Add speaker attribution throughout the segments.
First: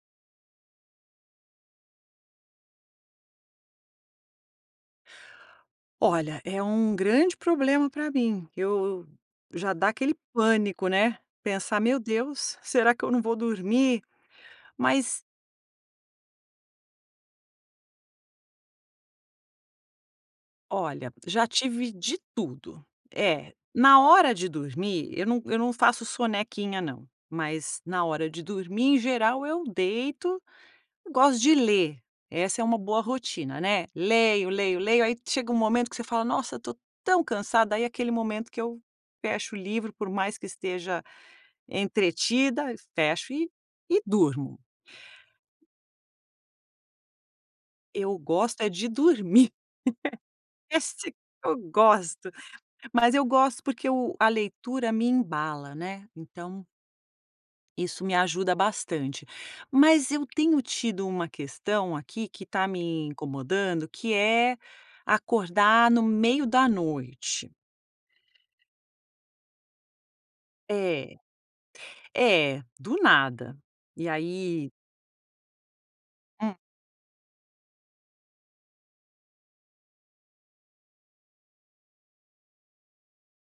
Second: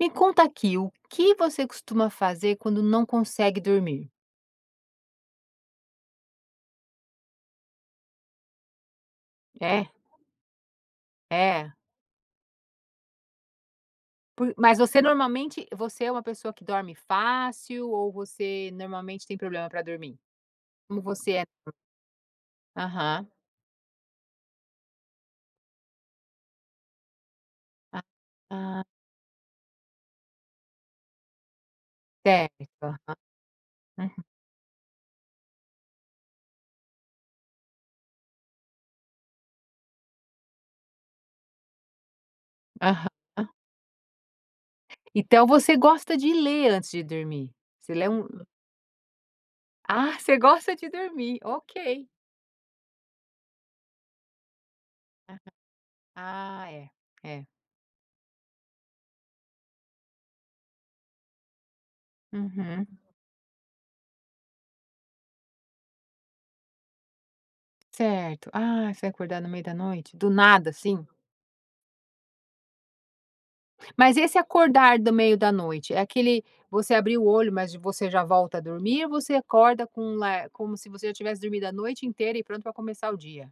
Speaker 1: Me conta aqui. O que você costuma fazer quando não consegue dormir?
Speaker 2: Olha, é um grande problema pra mim. Eu eu já
Speaker 1: É.
Speaker 2: dá aquele pânico, né?
Speaker 1: É?
Speaker 2: Pensar: "Meu Deus, será que eu não vou dormir?"
Speaker 1: Por mas você
Speaker 2: Mas
Speaker 1: normalmente você é uma pessoa que dorme fácil? Ou você normalmente tem problema para dormir? Como
Speaker 2: Olha,
Speaker 1: você é?
Speaker 2: já tive de tudo.
Speaker 1: Aham.
Speaker 2: É, na hora de dormir, eu não eu não faço sonequinha não. Mas
Speaker 1: Ah,
Speaker 2: na hora de dormir
Speaker 1: ah.
Speaker 2: em geral eu deito, gosto de ler. Essa é uma
Speaker 1: Certo.
Speaker 2: boa rotina, né?
Speaker 1: [unintelligible] uhum.
Speaker 2: Leio, leio, leio aí chega um momento que você fala: "Nossa estou tão cansada," aí é aquele momento que eu fecho o livro por mais que esteja entretida, fecho e
Speaker 1: Aham.
Speaker 2: e durmo.
Speaker 1: Então você gosta de ler antes de dormir? Você lê
Speaker 2: Eu
Speaker 1: um
Speaker 2: gosto é de dormir.
Speaker 1: Ah, você gosta de
Speaker 2: Isso que
Speaker 1: dormir?
Speaker 2: eu
Speaker 1: Ok.
Speaker 2: gosto, mas eu gosto porque a leitura me embala,
Speaker 1: [unintelligible]
Speaker 2: né? Então
Speaker 1: Ah é, é.
Speaker 2: isso me ajuda bastante. Mas eu tenho tido uma questão aqui que tá
Speaker 1: Uhum.
Speaker 2: me incomodando que é acordar no meio da noite.
Speaker 1: Certo, ah, você acordar no meio da noite, do nada assim?
Speaker 2: É, é do nada. E
Speaker 1: Mas esse
Speaker 2: aí
Speaker 1: acordar do meio da noite, é aquele,
Speaker 2: Hum.
Speaker 1: você abriu o olho mas você já volta a dormir ou você acorda com lar como se você já tivesse dormido a noite inteira e pronta pra começar o dia?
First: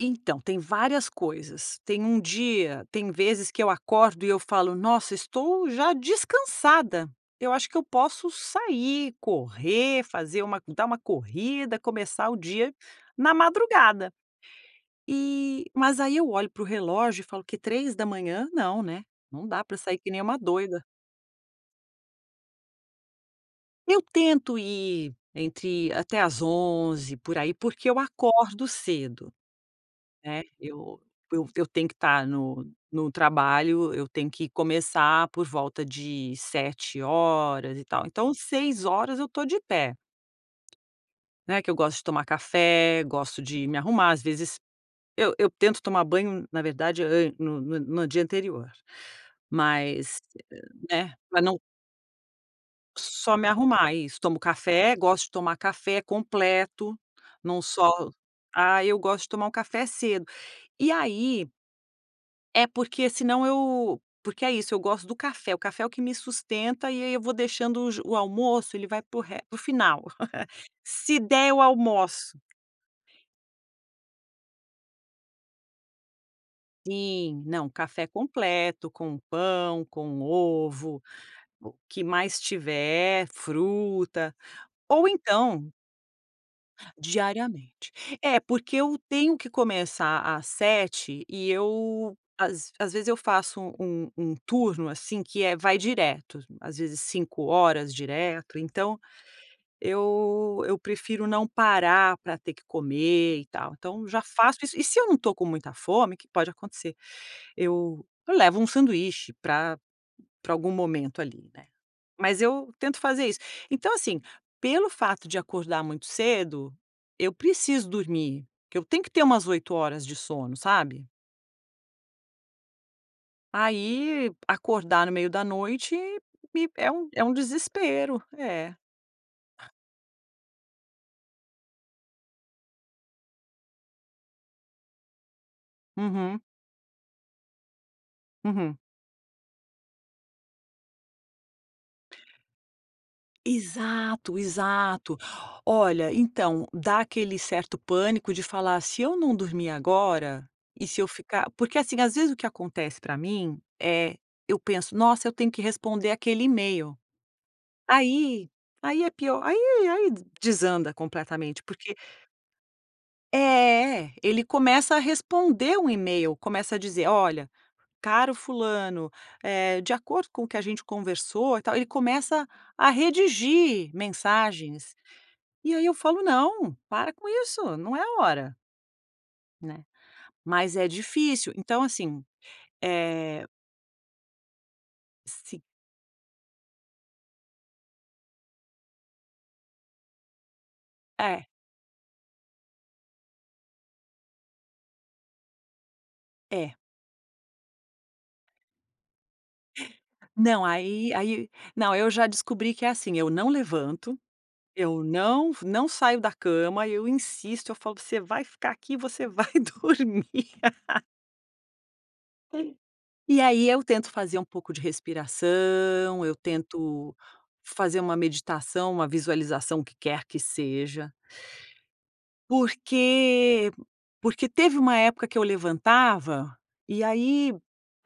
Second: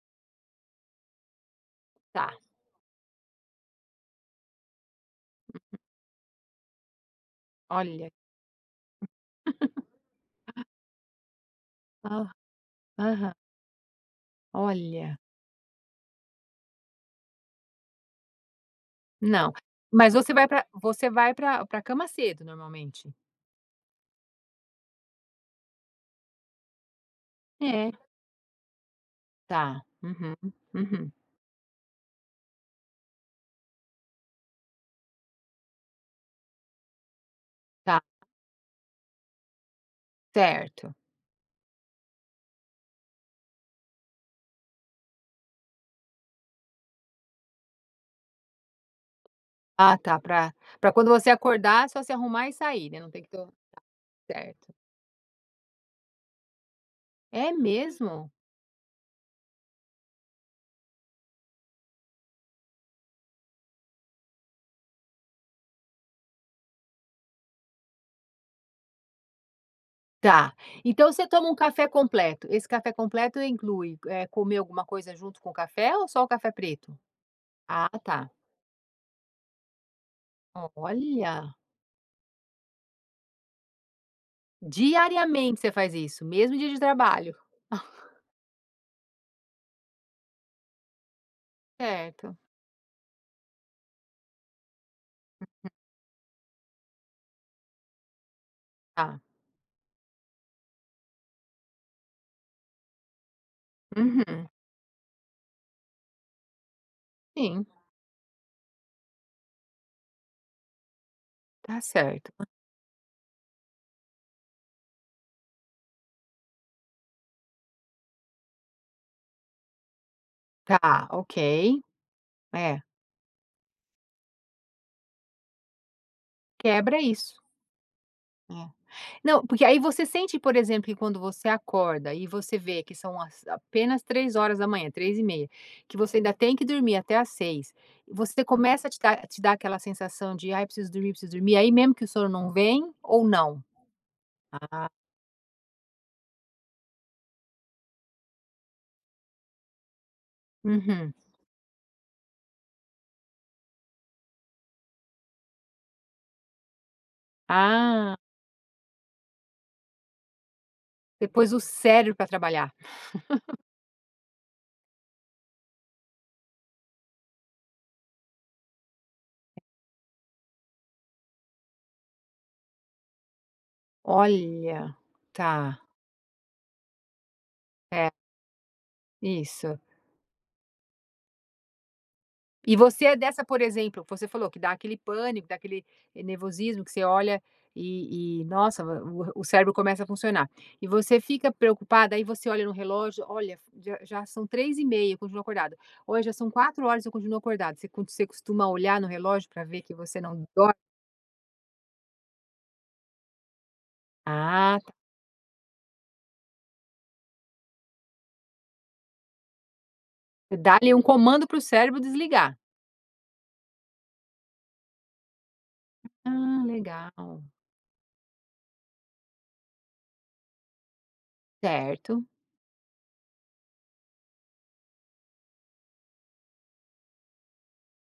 Speaker 2: Então tem várias coisas, tem um
Speaker 1: Tá.
Speaker 2: dia tem vezes que eu acordo e eu falo nossa estou já descansada, eu acho que eu
Speaker 1: Olha.
Speaker 2: posso sair, correr, fazer uma dar uma corrida, começar
Speaker 1: Ah.
Speaker 2: o dia na
Speaker 1: Aham.
Speaker 2: madrugada.
Speaker 1: Olha.
Speaker 2: E mas aí eu olho para o relógio e falo que 03:00 não, né. Não
Speaker 1: Não.
Speaker 2: dá pra sair que
Speaker 1: Mas
Speaker 2: nem
Speaker 1: você
Speaker 2: uma
Speaker 1: vai pra
Speaker 2: doida.
Speaker 1: você vai pra pra cama cedo normalmente?
Speaker 2: Eu tento ir entre até às 11:00, por aí, porque
Speaker 1: É.
Speaker 2: eu acordo cedo.
Speaker 1: Tá. Uhum.
Speaker 2: Né, eu
Speaker 1: Uhum.
Speaker 2: eu tenho que tá no no trabalho, eu tenho que começar por volta de 07:00, e
Speaker 1: Tá.
Speaker 2: tal. Então, 06:00 eu tô de pé.
Speaker 1: Certo.
Speaker 2: Né, que eu gosto de tomar café, gosto de me arrumar às vezes eu eu tento tomar banho na verdade eu no no no dia anterior.
Speaker 1: Ah tá,
Speaker 2: Mas,
Speaker 1: pra pra quando
Speaker 2: né,
Speaker 1: você
Speaker 2: pra não
Speaker 1: acordar é só se arrumar e sair, né, não tem que
Speaker 2: Só
Speaker 1: ter
Speaker 2: me
Speaker 1: o
Speaker 2: arrumar, isso tomo
Speaker 1: certo.
Speaker 2: café, gosto de tomar café completo
Speaker 1: É
Speaker 2: não só
Speaker 1: mesmo?
Speaker 2: ah, eu gosto de tomar um café cedo. E aí É porque senão eu porque é isso eu gosto do café, o café é o que me sustenta e aí eu vou deixando o j o almoço ele vai para o res para o final.
Speaker 1: Tá. Então
Speaker 2: Se
Speaker 1: você
Speaker 2: der
Speaker 1: toma um
Speaker 2: eu
Speaker 1: café
Speaker 2: almoço.
Speaker 1: completo. Esse café completo inclui, eh, comer alguma coisa junto com o café ou só o café preto?
Speaker 2: Sim, não,
Speaker 1: Ah
Speaker 2: café
Speaker 1: tá.
Speaker 2: completo, com pão, com ovo,
Speaker 1: Olha.
Speaker 2: o que mais tiver, fruta ou
Speaker 1: Diariamente
Speaker 2: então
Speaker 1: você faz isso, mesmo dia de trabalho?
Speaker 2: Diariamente. É porque eu tenho que começar às 07:00 e eu
Speaker 1: Certo.
Speaker 2: às às vezes eu faço um um turno assim que é vai direto, às vezes 5 horas direto, então
Speaker 1: Tá.
Speaker 2: eu eu prefiro não parar pra ter que comer, e tal. Então eu já
Speaker 1: Uhum.
Speaker 2: faço isso. E se eu não estou com muita fome, o que pode acontecer,
Speaker 1: Sim.
Speaker 2: eu eu levo um sanduíche pra pra algum momento ali, né.
Speaker 1: Tá
Speaker 2: Mas
Speaker 1: certo.
Speaker 2: eu tento fazer isso. Então assim, pelo fato de acordar muito cedo, eu preciso dormir porque eu tenho que ter umas 8 horas de sono,
Speaker 1: Tá
Speaker 2: sabe.
Speaker 1: ok. É.
Speaker 2: Aí acordar no meio da noite me é
Speaker 1: Quebra
Speaker 2: um é um
Speaker 1: isso.
Speaker 2: desespero,
Speaker 1: É.
Speaker 2: é.
Speaker 1: Não, porque aí você sente por exemplo que quando você acorda e você vê que são as apenas 03:00, 03:30, que você ainda
Speaker 2: Uhum.
Speaker 1: tem que dormir até às 06:00 você
Speaker 2: Uhum.
Speaker 1: começa a te dar te dar aquela sensação de: "Ai preciso dormir, preciso dormir." Aí mesmo que o sono não vem ou não?
Speaker 2: Exato,
Speaker 1: Ah.
Speaker 2: exato. Olha então dá aquele certo pânico de falar: "Se eu não dormir agora e se eu
Speaker 1: Uhum.
Speaker 2: ficar" Porque assim às vezes o que acontece pra mim, eh, eu penso: "Nossa eu tenho que responder aquele email."
Speaker 1: Ah.
Speaker 2: Aí aí é pior aí aí desanda
Speaker 1: Você pôs o
Speaker 2: completamente porque
Speaker 1: cérebro pra trabalhar.
Speaker 2: É ele começa a responder o email, começa a dizer: "Olha caro fulano, eh, de acordo com o que a gente conversou, e tal." Ele começa a redigir
Speaker 1: Olha,
Speaker 2: mensagens. E
Speaker 1: tá.
Speaker 2: aí eu falo: "Não, para com isso, não é
Speaker 1: É.
Speaker 2: a hora."
Speaker 1: Isso.
Speaker 2: Né? Mas é difícil. Então, assim,
Speaker 1: E você é dessa,
Speaker 2: eh
Speaker 1: por exemplo você falou que dá aquele pânico, dá
Speaker 2: Sim.
Speaker 1: aquele nervosismo que você olha e e, nossa, o o cérebro começa a funcionar. E você
Speaker 2: É.
Speaker 1: fica preocupada, e você olha no relógio: "Olha, já já são 03:30 eu continuo acordada, ou já são
Speaker 2: É.
Speaker 1: 04:00 eu continuo acordada". Você const você costuma olhar no relógio pra ver que você não
Speaker 2: Não
Speaker 1: dorme?
Speaker 2: aí aí não, eu já descobri que é assim: eu não levanto,
Speaker 1: Ah, t
Speaker 2: eu não não saio da cama, eu insisto, eu falo: "Você vai ficar aqui! Você vai dormir!"
Speaker 1: Dá ali um comando para o cérebro desligar?
Speaker 2: Sim. E aí eu tento fazer um pouco de respiração, eu
Speaker 1: Ah,
Speaker 2: tento
Speaker 1: legal.
Speaker 2: fazer uma meditação, uma visualização que quer que seja.
Speaker 1: Certo.
Speaker 2: Porque porque teve uma época que eu levantava e aí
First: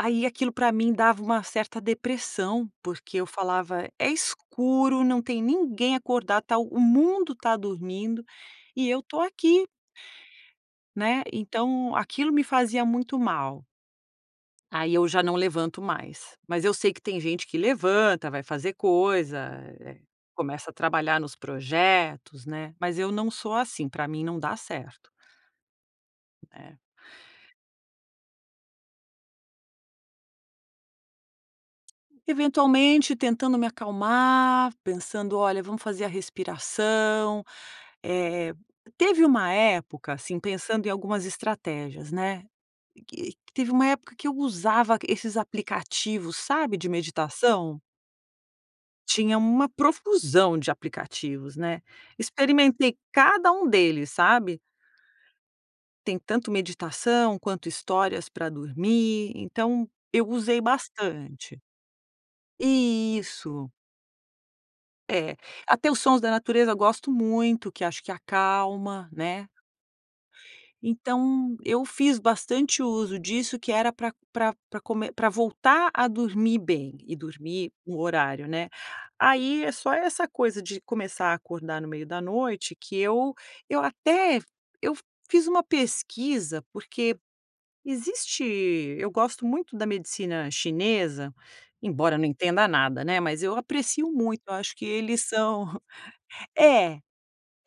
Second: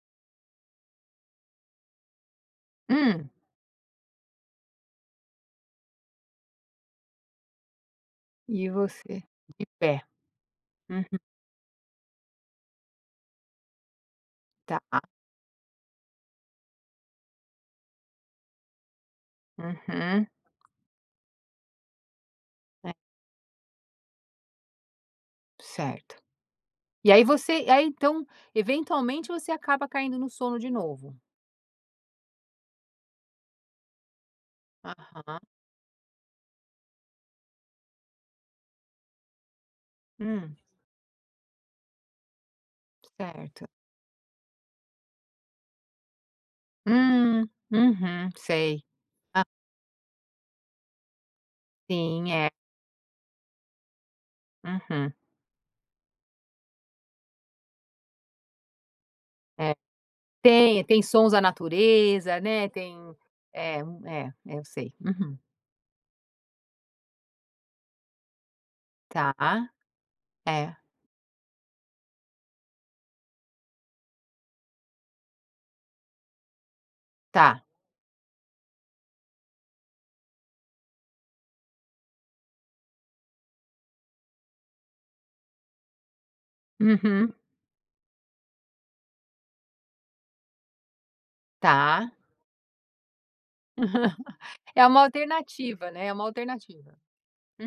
Speaker 2: aí aquilo pra mim dava uma certa depressão. Porque eu
Speaker 1: Hum.
Speaker 2: falava: "É escuro, não tem ninguém acordado, tá o mundo tá dormindo
Speaker 1: E
Speaker 2: e eu tô
Speaker 1: você de
Speaker 2: aqui".
Speaker 1: pé. Uhum.
Speaker 2: Né? Então aquilo me fazia muito mal.
Speaker 1: Tá,
Speaker 2: Aí
Speaker 1: a
Speaker 2: eu já não levanto mais. Mas eu sei que tem gente que levanta, vai fazer coisa, eh,
Speaker 1: Uhum.
Speaker 2: começa a trabalhar nos projetos, né.
Speaker 1: É.
Speaker 2: Mas eu não sou assim, pra mim não dá certo.
Speaker 1: Certo.
Speaker 2: Né.
Speaker 1: E aí você aí então, eventualmente, você acaba caindo no sono de novo?
Speaker 2: Eventualmente tentando me acalmar, pensando:
Speaker 1: Aham.
Speaker 2: "Olha, vamos fazer a respiração". Eh, teve uma época, assim,
Speaker 1: Hum.
Speaker 2: pensando em algumas estratégias, né. Que
Speaker 1: Certo.
Speaker 2: teve uma época que eu usava esses aplicativos, sabe, de
Speaker 1: Hum,
Speaker 2: meditação?
Speaker 1: uhum, sei.
Speaker 2: Tinha
Speaker 1: A
Speaker 2: uma profusão de aplicativos, né.
Speaker 1: Sim é.
Speaker 2: Experimentei cada um deles, sabe.
Speaker 1: Uhum.
Speaker 2: Tem tanto meditação, quanto histórias pra dormir,
Speaker 1: É.
Speaker 2: então eu usei
Speaker 1: Tem, tem sons na
Speaker 2: bastante.
Speaker 1: natureza, né, tem
Speaker 2: Isso.
Speaker 1: é, hum, é, eu sei.
Speaker 2: É,
Speaker 1: Uhum.
Speaker 2: até os sons da natureza eu gosto muito, que acho que acalma,
Speaker 1: Tá.
Speaker 2: né.
Speaker 1: É.
Speaker 2: Então eu fiz bastante uso disso que era pra pra pra come pra voltar a dormir bem e
Speaker 1: Tá.
Speaker 2: dormir no horário, né. Aí é só essa coisa de começar a acordar no meio da noite que eu eu até eu fi fiz uma pesquisa. Porque
Speaker 1: Uhum.
Speaker 2: existe eu gosto muito da medicina chinesa,
Speaker 1: Tá.
Speaker 2: embora não entenda nada, né, mas eu aprecio muito, eu acho que
Speaker 1: É uma
Speaker 2: eles são
Speaker 1: alternativa, né, é uma alternativa.
Speaker 2: é,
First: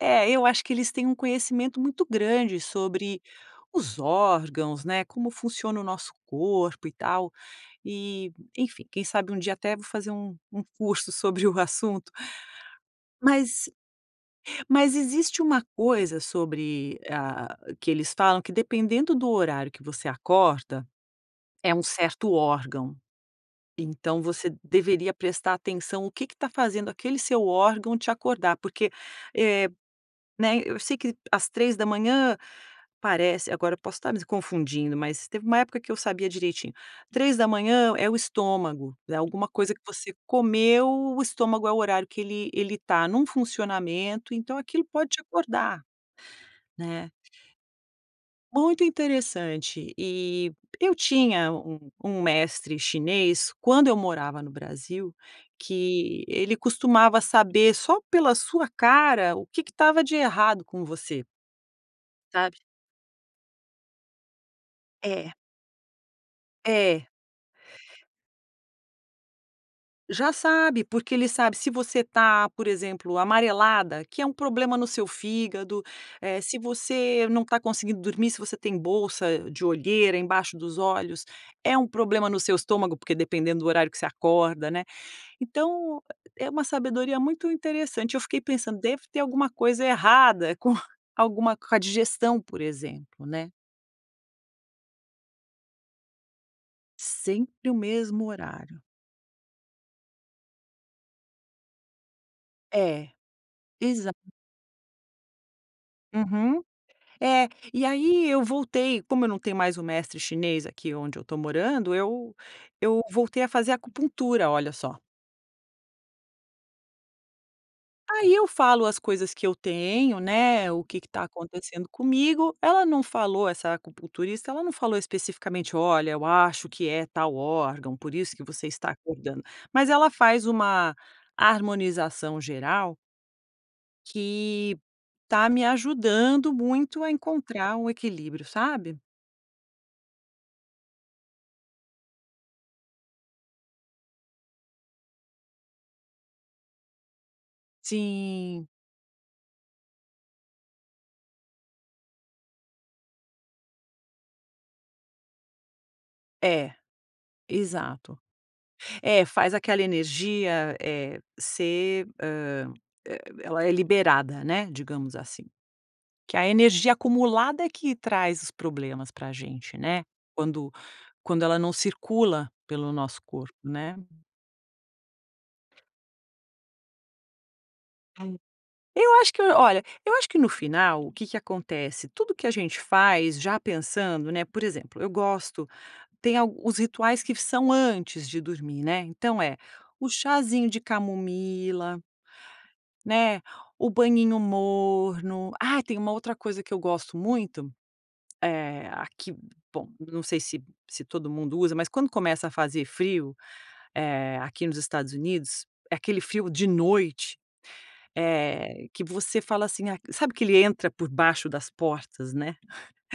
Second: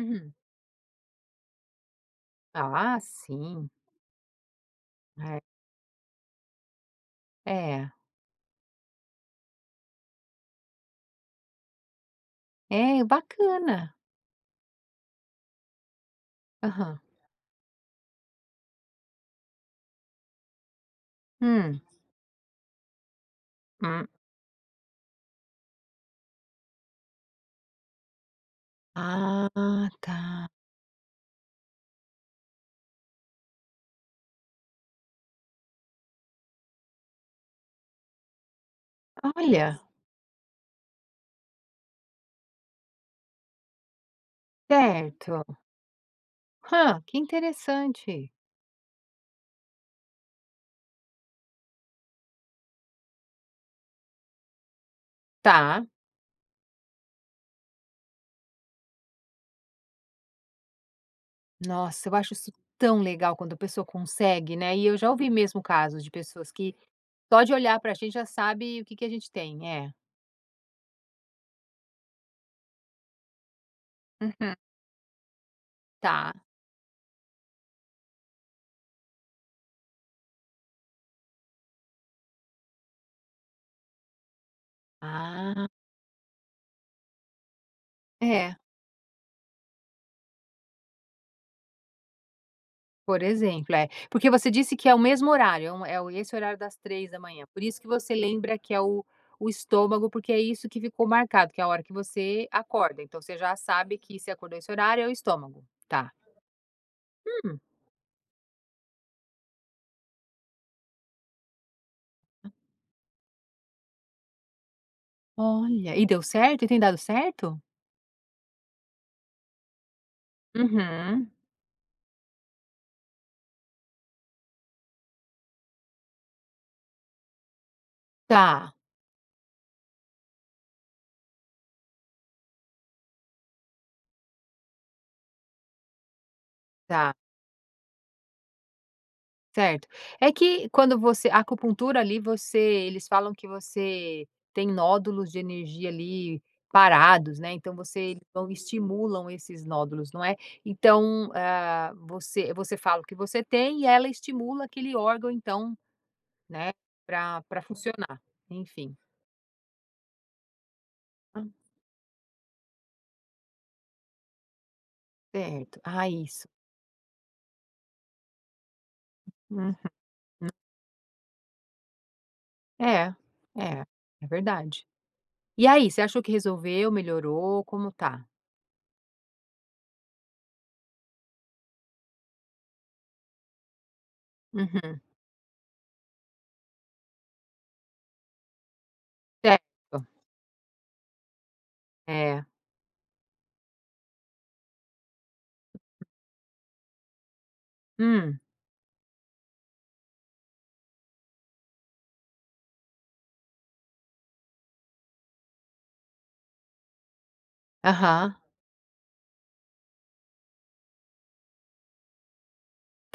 Speaker 2: é eu acho que eles têm um conhecimento muito grande
Speaker 1: Ah,
Speaker 2: sobre
Speaker 1: sim.
Speaker 2: os órgãos, né, como
Speaker 1: É.
Speaker 2: funciona o nosso corpo e tal.
Speaker 1: É.
Speaker 2: E, enfim, quem sabe um dia até vou fazer um um curso sobre o assunto.
Speaker 1: É, e
Speaker 2: Mas
Speaker 1: bacana.
Speaker 2: mas existe uma coisa
Speaker 1: Aham.
Speaker 2: sobre a a que eles falam que dependendo do horário que você acorda, é
Speaker 1: Hum.
Speaker 2: um certo órgão.
Speaker 1: Hum.
Speaker 2: Então você deveria prestar atenção o que que tá fazendo aquele seu órgão te acordar, porque, eh
Speaker 1: Ah, tá.
Speaker 2: né. Eu sei que, às 03:00, parece agora eu posso estar me confundindo, mas teve uma época que eu sabia direitinho. 03:00 é o estômago, é alguma coisa
Speaker 1: Olha!
Speaker 2: que você comeu, o estômago é o horário que ele ele tá num funcionamento, então aquilo pode te
Speaker 1: Certo.
Speaker 2: acordar,
Speaker 1: Hã!
Speaker 2: né.
Speaker 1: Que interessante.
Speaker 2: Muito interessante. E eu tinha um um mestre chinês, quando eu morava no Brasil,
Speaker 1: Tá.
Speaker 2: que ele costumava saber só pela sua cara o que que estava de errado com você.
Speaker 1: Nossa, eu acho isso
Speaker 2: Sabe?
Speaker 1: tão legal quando a pessoa consegue, né. E eu já ouvi
Speaker 2: É.
Speaker 1: mesmo casos de pessoas que
Speaker 2: É.
Speaker 1: só de olhar pra gente já sabe o que que a gente tem, é.
Speaker 2: Já sabe, porque ele sabe se você tá, por exemplo, amarelada, que é um
Speaker 1: Uhum.
Speaker 2: problema no seu fígado,
Speaker 1: Tá.
Speaker 2: eh, se você não tá conseguindo dormir, se você tem bolsa de olheiras embaixo dos olhos, é um problema no seu estômago, porque dependendo do horário que você acorda, né.
Speaker 1: Ah.
Speaker 2: Então, é uma sabedoria muito interessante, eu fiquei
Speaker 1: É.
Speaker 2: pensando, deve ter alguma coisa errada com alguma com a digestão, por
Speaker 1: Por
Speaker 2: exemplo, né.
Speaker 1: exemplo, é. Porque você disse que é o mesmo horário, é um é o e esse horário das 03:00, por
Speaker 2: Sempre o
Speaker 1: isso que você
Speaker 2: mesmo
Speaker 1: lembra que é
Speaker 2: horário.
Speaker 1: o o estômago, porque é isso que ficou marcado, que é a hora que você acorda,
Speaker 2: É.
Speaker 1: então você já sabe que você
Speaker 2: Exata
Speaker 1: acordou esse horário é o estômago? Tá.
Speaker 2: Uhum. É,
Speaker 1: Hum?
Speaker 2: e aí eu voltei, como eu não tenho mais o mestre chinês aqui onde eu tô morando, eu eu voltei a fazer acupuntura, olha só.
Speaker 1: Olha, e deu certo? E tem dado certo?
Speaker 2: Aí eu falo as coisas que eu tenho, né, o que que tá
Speaker 1: Uhum.
Speaker 2: acontecendo comigo, ela não falou, essa acupunturista, ela não falou especificamente: "Olha, eu acho que é tal órgão, por isso que você
Speaker 1: Tá.
Speaker 2: está acordando". Mas ela faz uma harmonização geral que tá me ajudando muito a
Speaker 1: Tá.
Speaker 2: encontrar o equilíbrio, sabe?
Speaker 1: Certo. É que quando você a acupuntura ali você eles falam que você tem nódulos de energia ali parados, né, então você então
Speaker 2: Sim.
Speaker 1: estimulam esses nódulos, não é então, hã, você você fala o que você tem e ela estimula aquele órgão então né?
Speaker 2: É,
Speaker 1: Pra pra
Speaker 2: exato.
Speaker 1: funcionar, enfim.
Speaker 2: É, faz aquela energia, eh,
Speaker 1: Hã.
Speaker 2: ser, hã, e ela é liberada, né, digamos assim.
Speaker 1: Certo, a
Speaker 2: Que a
Speaker 1: isso
Speaker 2: energia acumulada é que traz os problemas pra
Speaker 1: Uhum,
Speaker 2: gente, né?
Speaker 1: hum.
Speaker 2: Quando quando ela não circula pelo o
Speaker 1: É,
Speaker 2: nosso corpo,
Speaker 1: é,
Speaker 2: né?
Speaker 1: é verdade. E aí, você achou que resolveu? Melhorou? Como tá?
Speaker 2: Eu acho que olha, eu acho que no final o que que acontece? Tudo que a gente faz já pensando, né, por exemplo,
Speaker 1: Uhum.
Speaker 2: eu gosto tem al os rituais que são antes de dormir, né? Então é,
Speaker 1: Certo.
Speaker 2: o chazinho de camomila,
Speaker 1: É.
Speaker 2: né, o banhinho morno. Ah, tem uma outra coisa que eu gosto muito,
Speaker 1: Hum.
Speaker 2: é aqui, bom, não sei se se todo mundo usa, mas quando começa a fazer frio, eh aqui nos Estados Unidos, é aquele frio de noite,
Speaker 1: Aham.
Speaker 2: eh, que você fala assim, ah, sabe que ele entra por baixo das portas, né.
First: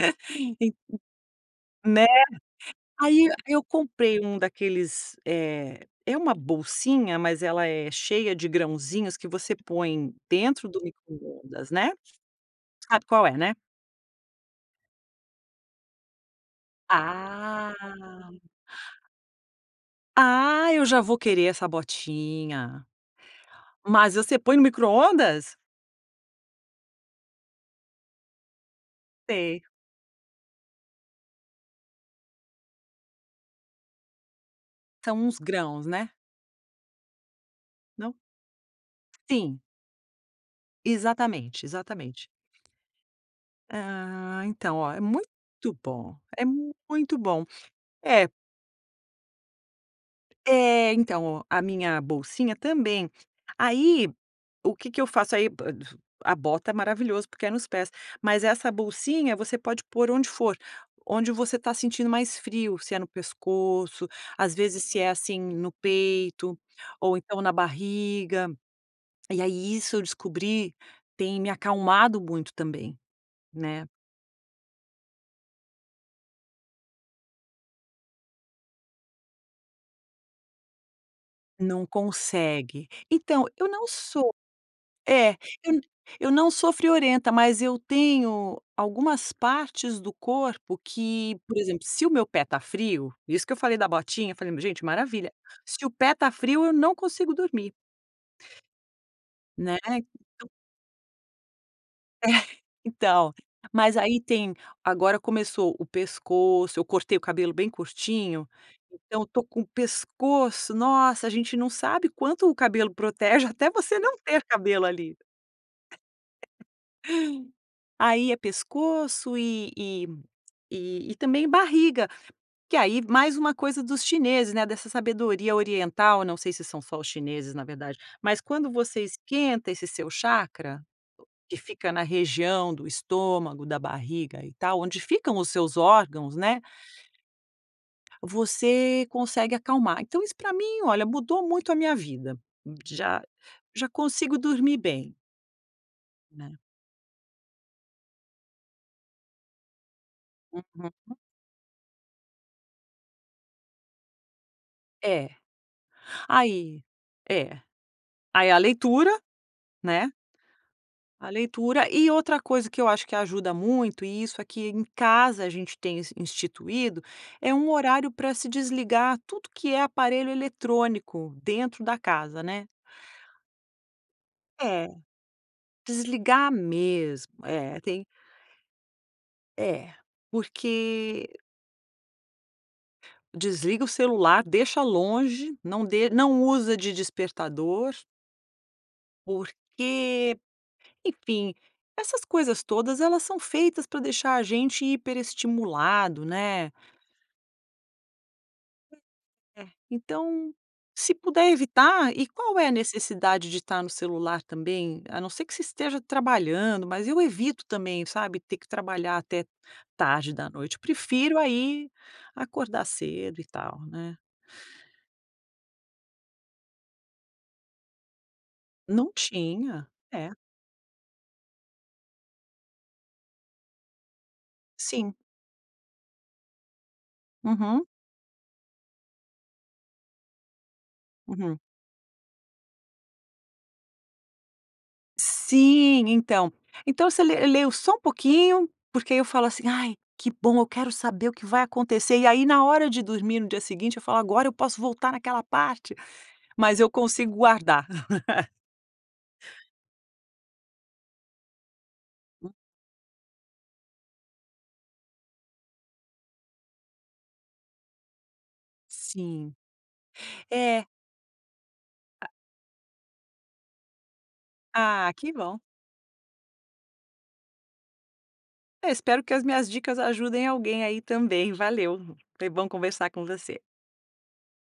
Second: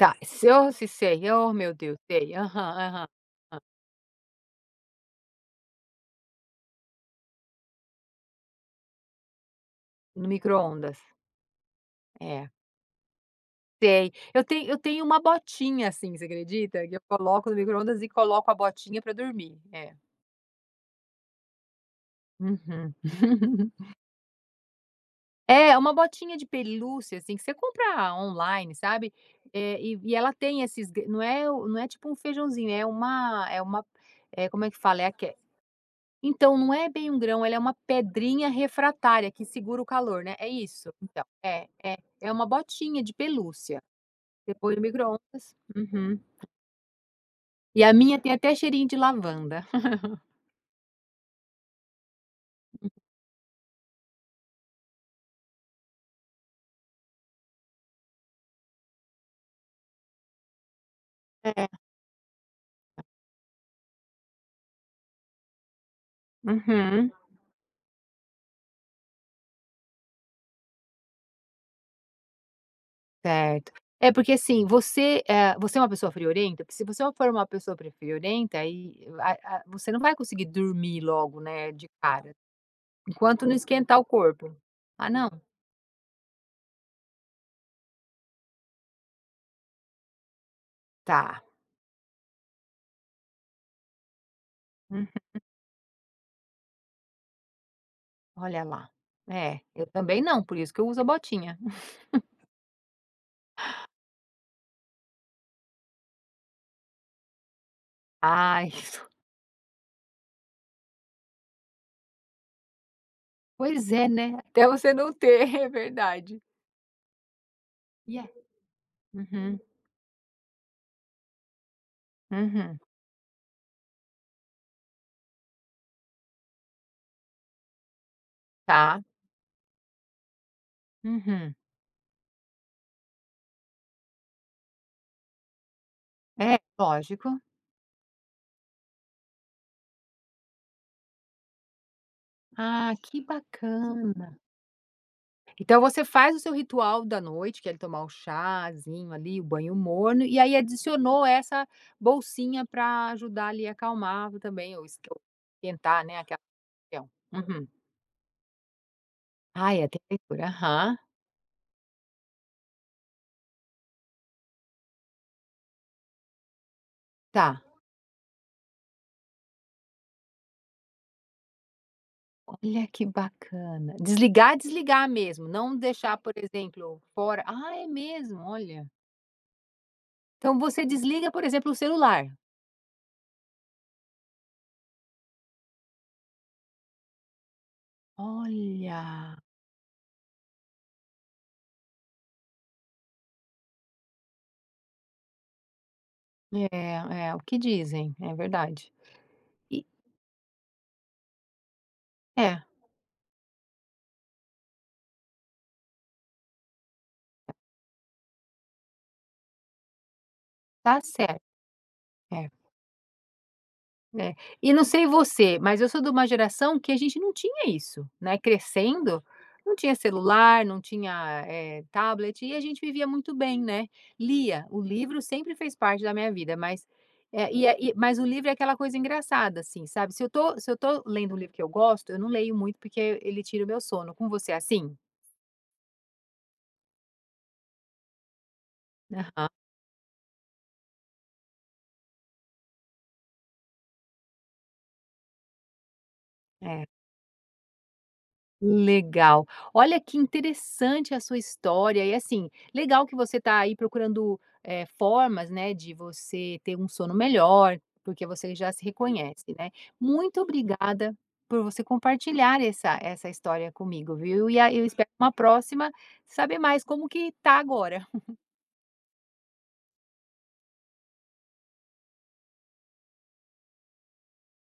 Speaker 1: Tá, se ó,
Speaker 2: [unintelligible]
Speaker 1: se sei, ó meu Deus,
Speaker 2: Né?
Speaker 1: sei, aham, aham,
Speaker 2: Aí e aí
Speaker 1: hã.
Speaker 2: eu comprei um daqueles, eh, é uma bolsinha, mas ela é cheia de grãozinhos que você põe
Speaker 1: No
Speaker 2: dentro do
Speaker 1: microondas?
Speaker 2: microondas, né,
Speaker 1: É.
Speaker 2: sabe qual é, né?
Speaker 1: Sei. Eu tenho eu tenho uma botinha assim, você acredita? Que eu coloco no
Speaker 2: Ah.
Speaker 1: microondas e coloco a botinha pra dormir. É.
Speaker 2: Ah, eu já vou querer essa botinha!
Speaker 1: Uhum.
Speaker 2: Mas você põe no microondas?
Speaker 1: É, é uma botinha de pelúcia, assim, que você compra on-line, sabe?
Speaker 2: Sei.
Speaker 1: Eh, e e ela tem esses g não é não é tipo um feijãozinho, é uma é uma é, como é que fala? É
Speaker 2: São
Speaker 1: aque
Speaker 2: uns grãos, né?
Speaker 1: então, não é bem um grão, ela é uma
Speaker 2: Não?
Speaker 1: pedrinha refratária que
Speaker 2: Sim.
Speaker 1: segura o calor, né? É isso? Então,
Speaker 2: Exatamente,
Speaker 1: é, é,
Speaker 2: exatamente.
Speaker 1: é uma botinha de pelúcia.
Speaker 2: Ah,
Speaker 1: Você põe
Speaker 2: então,
Speaker 1: no
Speaker 2: ó, é muito
Speaker 1: microondas.
Speaker 2: bom,
Speaker 1: Uhum.
Speaker 2: é muito bom.
Speaker 1: E a minha
Speaker 2: É.
Speaker 1: tem até cheirinho de lavanda.
Speaker 2: É, então, ó, a minha bolsinha
Speaker 1: Uhum.
Speaker 2: também. Aí, o que que eu faço? Aí, pa du a bota é maravilhoso, porque é nos pés, mas essa bolsinha você pode pôr onde for, onde você tá
Speaker 1: É.
Speaker 2: sentindo mais frio, se é no pescoço, às vezes se é, assim, no peito
Speaker 1: Uhum.
Speaker 2: ou então na barriga. E aí isso eu descobri, tem me acalmado muito também,
Speaker 1: Certo.
Speaker 2: né?
Speaker 1: É, porque, assim, você, eh, você é uma pessoa friorenta? Porque se você for uma pessoa friorenta e aí, ah ah, você não vai conseguir dormir logo, né,
Speaker 2: Não
Speaker 1: de cara,
Speaker 2: consegue. Então
Speaker 1: enquanto não
Speaker 2: eu não
Speaker 1: esquentar o
Speaker 2: sou
Speaker 1: corpo. Ah, não.
Speaker 2: é, eu n eu não sou friorenta, mas eu tenho algumas partes do corpo que,
Speaker 1: Tá.
Speaker 2: por exemplo, se o meu pé tá frio, isso que eu falei da botinha, falei, gente,
Speaker 1: Uhum.
Speaker 2: maravilha, se o pé tá frio eu não consigo dormir.
Speaker 1: Olha lá. É,
Speaker 2: Né?
Speaker 1: eu também não,
Speaker 2: Então
Speaker 1: por isso que eu uso a botinha.
Speaker 2: É, então, mas aí tem agora começou o pescoço, eu cortei o cabelo bem curtinho,
Speaker 1: Ai, que sus
Speaker 2: então eu tô com o pescoço nossa, a gente não sabe quanto o cabelo protege até
Speaker 1: Pois
Speaker 2: você
Speaker 1: é,
Speaker 2: não
Speaker 1: né?
Speaker 2: ter
Speaker 1: Até
Speaker 2: cabelo
Speaker 1: você não
Speaker 2: ali.
Speaker 1: ter, é verdade. E é
Speaker 2: Aí é pescoço
Speaker 1: uhum.
Speaker 2: e e e também barriga, que
Speaker 1: Uhum.
Speaker 2: aí mais uma coisa dos chineses, né, dessa sabedoria oriental, não sei se são só os chineses, na verdade, mas quando
Speaker 1: Tá.
Speaker 2: você esquenta esse seu chacra,
Speaker 1: Uhum.
Speaker 2: que fica na região do estômago, da barriga e tal, onde ficam os seus órgãos,
Speaker 1: É,
Speaker 2: né?
Speaker 1: lógico.
Speaker 2: Você consegue acalmar. Então isso para mim, olha, mudou muito a minha vida,
Speaker 1: Ah,
Speaker 2: já
Speaker 1: que
Speaker 2: já consigo
Speaker 1: bacana.
Speaker 2: dormir bem.
Speaker 1: Então você faz o seu
Speaker 2: Né.
Speaker 1: ritual da noite, que é tomar o chazinho ali, o banho morno e aí
Speaker 2: Uhum.
Speaker 1: adicionou essa bolsinha pra ajudar ali acalmar e também o esque
Speaker 2: É.
Speaker 1: esquentar, né, aquela
Speaker 2: Aí
Speaker 1: região.
Speaker 2: é,
Speaker 1: Uhum.
Speaker 2: aí a leitura,
Speaker 1: Ah é tem
Speaker 2: né?
Speaker 1: a leitura, aham.
Speaker 2: A leitura. E outra coisa que eu acho que ajuda muito, e isso aqui em casa a gente tem ins instituído, é
Speaker 1: Tá.
Speaker 2: um horário pra se desligar tudo que é aparelho eletrônico dentro da casa, né?
Speaker 1: Olha, que bacana, desligar,
Speaker 2: É,
Speaker 1: desligar mesmo? Não deixar, por
Speaker 2: desligar
Speaker 1: exemplo,
Speaker 2: mesmo,
Speaker 1: fora ah,
Speaker 2: é
Speaker 1: é
Speaker 2: tem
Speaker 1: mesmo? Olha.
Speaker 2: É,
Speaker 1: Então você desliga,
Speaker 2: porque
Speaker 1: por exemplo, o celular?
Speaker 2: Desliga o celular, deixa longe, não de não usa de despertador.
Speaker 1: Olha.
Speaker 2: Porque, enfim, essas coisas todas elas são feitas pra deixar a gente hiperestimulado, né?
Speaker 1: É, é, o que dizem, é verdade,
Speaker 2: É.
Speaker 1: e
Speaker 2: Então, se puder evitar, e qual é
Speaker 1: É.
Speaker 2: a necessidade de estar no celular também? A não ser que você esteja trabalhando, mas eu evito também, sabe, ter que trabalhar até tarde da noite. Eu
Speaker 1: Tá
Speaker 2: prefiro,
Speaker 1: certo.
Speaker 2: aí,
Speaker 1: É.
Speaker 2: acordar cedo e tal, né?
Speaker 1: É. E não sei você, mas eu sou de uma geração que a gente não tinha isso, né?
Speaker 2: Não
Speaker 1: Crescendo, não
Speaker 2: tinha.
Speaker 1: tinha
Speaker 2: É.
Speaker 1: celular, não tinha, eh, tablet e a gente vivia muito bem, né? Lia, o
Speaker 2: Sim.
Speaker 1: livro sempre fez parte da minha vida, mas é e é,
Speaker 2: Uhum.
Speaker 1: mas o livro é aquela coisa engraçada, assim, sabe? Se eu tô se eu tô lendo um livro
Speaker 2: Uhum.
Speaker 1: que eu gosto, eu não leio muito, porque ele tira o meu sono. Com você é assim?
Speaker 2: Sim, então então você le leio só um pouquinho, porque aí eu falo
Speaker 1: Aham.
Speaker 2: assim: "Ai, que bom eu quero saber o que vai acontecer" e aí na hora de dormir no dia seguinte, eu falo: "Agora eu posso voltar naquela parte", mas
Speaker 1: É.
Speaker 2: eu consigo guardar.
Speaker 1: Legal. Olha, que interessante a sua história e, assim, legal que você tá aí procurando, eh, formas, né, de você ter um sono melhor, porque você já se
Speaker 2: Sim.
Speaker 1: reconhece, né? Muito
Speaker 2: É.
Speaker 1: obrigada por você compartilhar essa essa história comigo, viu? E a eu espero
Speaker 2: Ah,
Speaker 1: uma
Speaker 2: que bom.
Speaker 1: próxima saber mais como que tá agora.
Speaker 2: Eu espero que as minhas dicas ajudem alguém aí também. Valeu, foi bom conversar com você.